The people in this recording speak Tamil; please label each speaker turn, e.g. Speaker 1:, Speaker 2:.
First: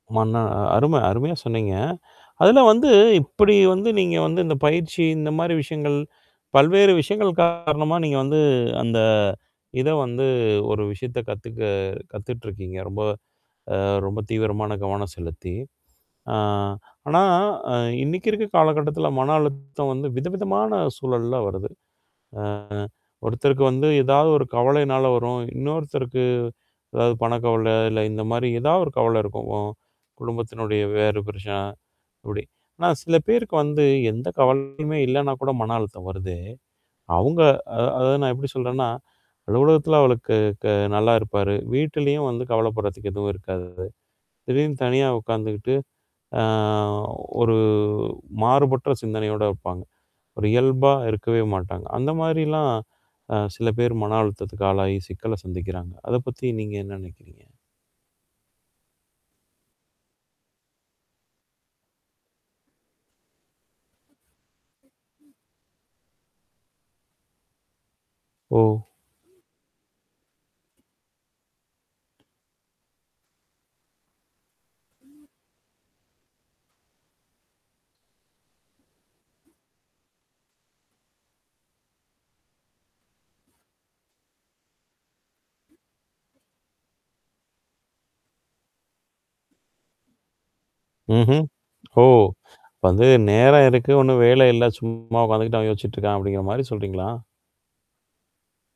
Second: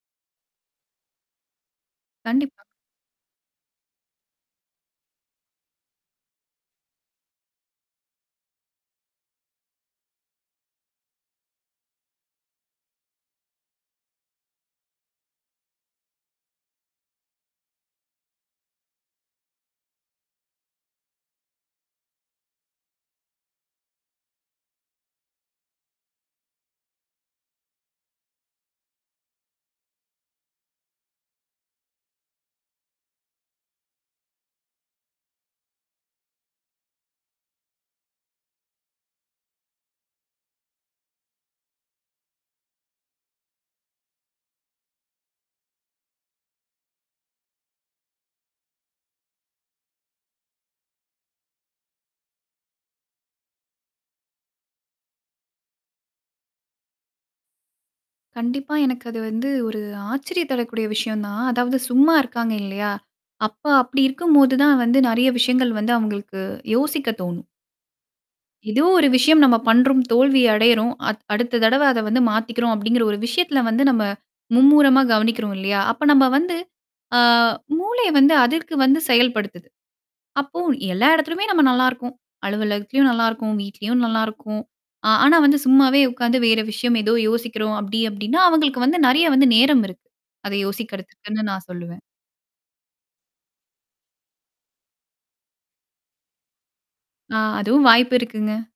Speaker 1: மன்ன அ அரும அருமையா சொன்னீங்க. அதில
Speaker 2: கண்டிப்பா.
Speaker 1: வந்து இப்படி வந்து நீங்க வந்து இந்த பயிற்சி இந்த மாரி விஷயங்கள், பல்வேறு விஷயங்கள் காரணமா நீங்க வந்து, அந்த இத வந்து ஒரு விஷயத்த கத்துக்க கத்துட்டுருக்கீங்க. ரொம்ப அ ரொம்ப தீவிரமான கவனம் செலுத்தி. ஆ. ஆனா, இன்னைக்கு இருக்க காலகட்டத்தில, மன அழுத்தம் வந்து விதவிதமான சூழல்ல வருது. ஆ. ஒருத்தருக்கு வந்து ஏதாவது ஒரு கவலைனால வரும். இன்னொருத்தருக்கு, அதாவது பணக்கவல, இல்ல இந்த மாரி ஏதாவது ஒரு கவல இருக்கும். குடும்பத்தினுடைய வேறு பிரச்சனை அப்டி. ஆனா, சில பேருக்கு வந்து எந்த கவலையுமே இல்லன்னா கூட, மன அழுத்தம் வருதே? அவங்க அ அத நான் எப்படி சொல்றேன்னா, அலுவலகத்தில அவருக்கு க நல்லா இருப்பாரு. வீட்லயும் வந்து கவலப்படுறதுக்கு எதுவும் இருக்காது. திடீர்ன்னு தனியா உட்காந்துக்கிட்டு, அ ஒரு மாறுபட்ட சிந்தனையோட இருப்பாங்க. ஒரு இயல்பா இருக்கவே மாட்டாங்க. அந்த மாரிலாம், அ சில பேர் மன அழுத்தத்துக்கு ஆளாகி, சிக்கல சந்திக்கிறாங்க. அத பத்தி நீங்க என்ன நெனைக்கிறீங்க?
Speaker 2: கண்டிப்பா எனக்கு அது வந்து, ஒரு ஆச்சரிய தடக்கூடிய விஷயம் தான். அதாவது சும்மா இருக்காங்க இல்லையா? அப்ப அப்டி இருக்கும்போது தான் வந்து, நெறைய விஷயங்கள் வந்து அவங்களுக்கு யோசிக்க தோணும்.
Speaker 1: ஓ.
Speaker 2: ஏதோ ஒரு விஷயம் நம்ம பண்றோம். தோல்வி அடையறோம். அ அடுத்த தடவ அத வந்து மாத்திக்கிறோம். அப்டிங்கிற ஒரு விஷயத்தில வந்து நம்ம மும்முரமா கவனிக்கிறோம் இல்லையா? அப்ப நம்ம வந்து ஆ மூளைய வந்து அதற்கு வந்து செயல்படுத்துது. அப்போ, எல்லா இடத்தலுமே நம்ம நல்லாருக்கோம். அலுவலகத்திலயும் நல்லாருக்கும். வீட்லயும் நல்லாருக்கும். அ ஆனா வந்து சும்மாவே உட்காந்து வேற விஷயம் ஏதோ யோசிக்கிறோம் அப்டி அப்டின்னா, அவங்களுக்கு வந்து நெறைய வந்து நேரம் இருக்கு. அத
Speaker 1: ம்ஹ்ம்,
Speaker 2: யோசிக்கறதுக்குன்னு நான் சொல்லுவேன்.
Speaker 1: ஓ! இப்ப வந்து நேரம் இருக்கு. ஒண்ணும் வேல இல்ல சும்மா உட்காந்துக்கிட்டு, அவன் யோசிச்சிட்டுருக்கான், அப்டிங்கிற மாரி சொல்றீங்களா?
Speaker 2: ஆ, அதுவும் வாய்ப்பு இருக்குங்க.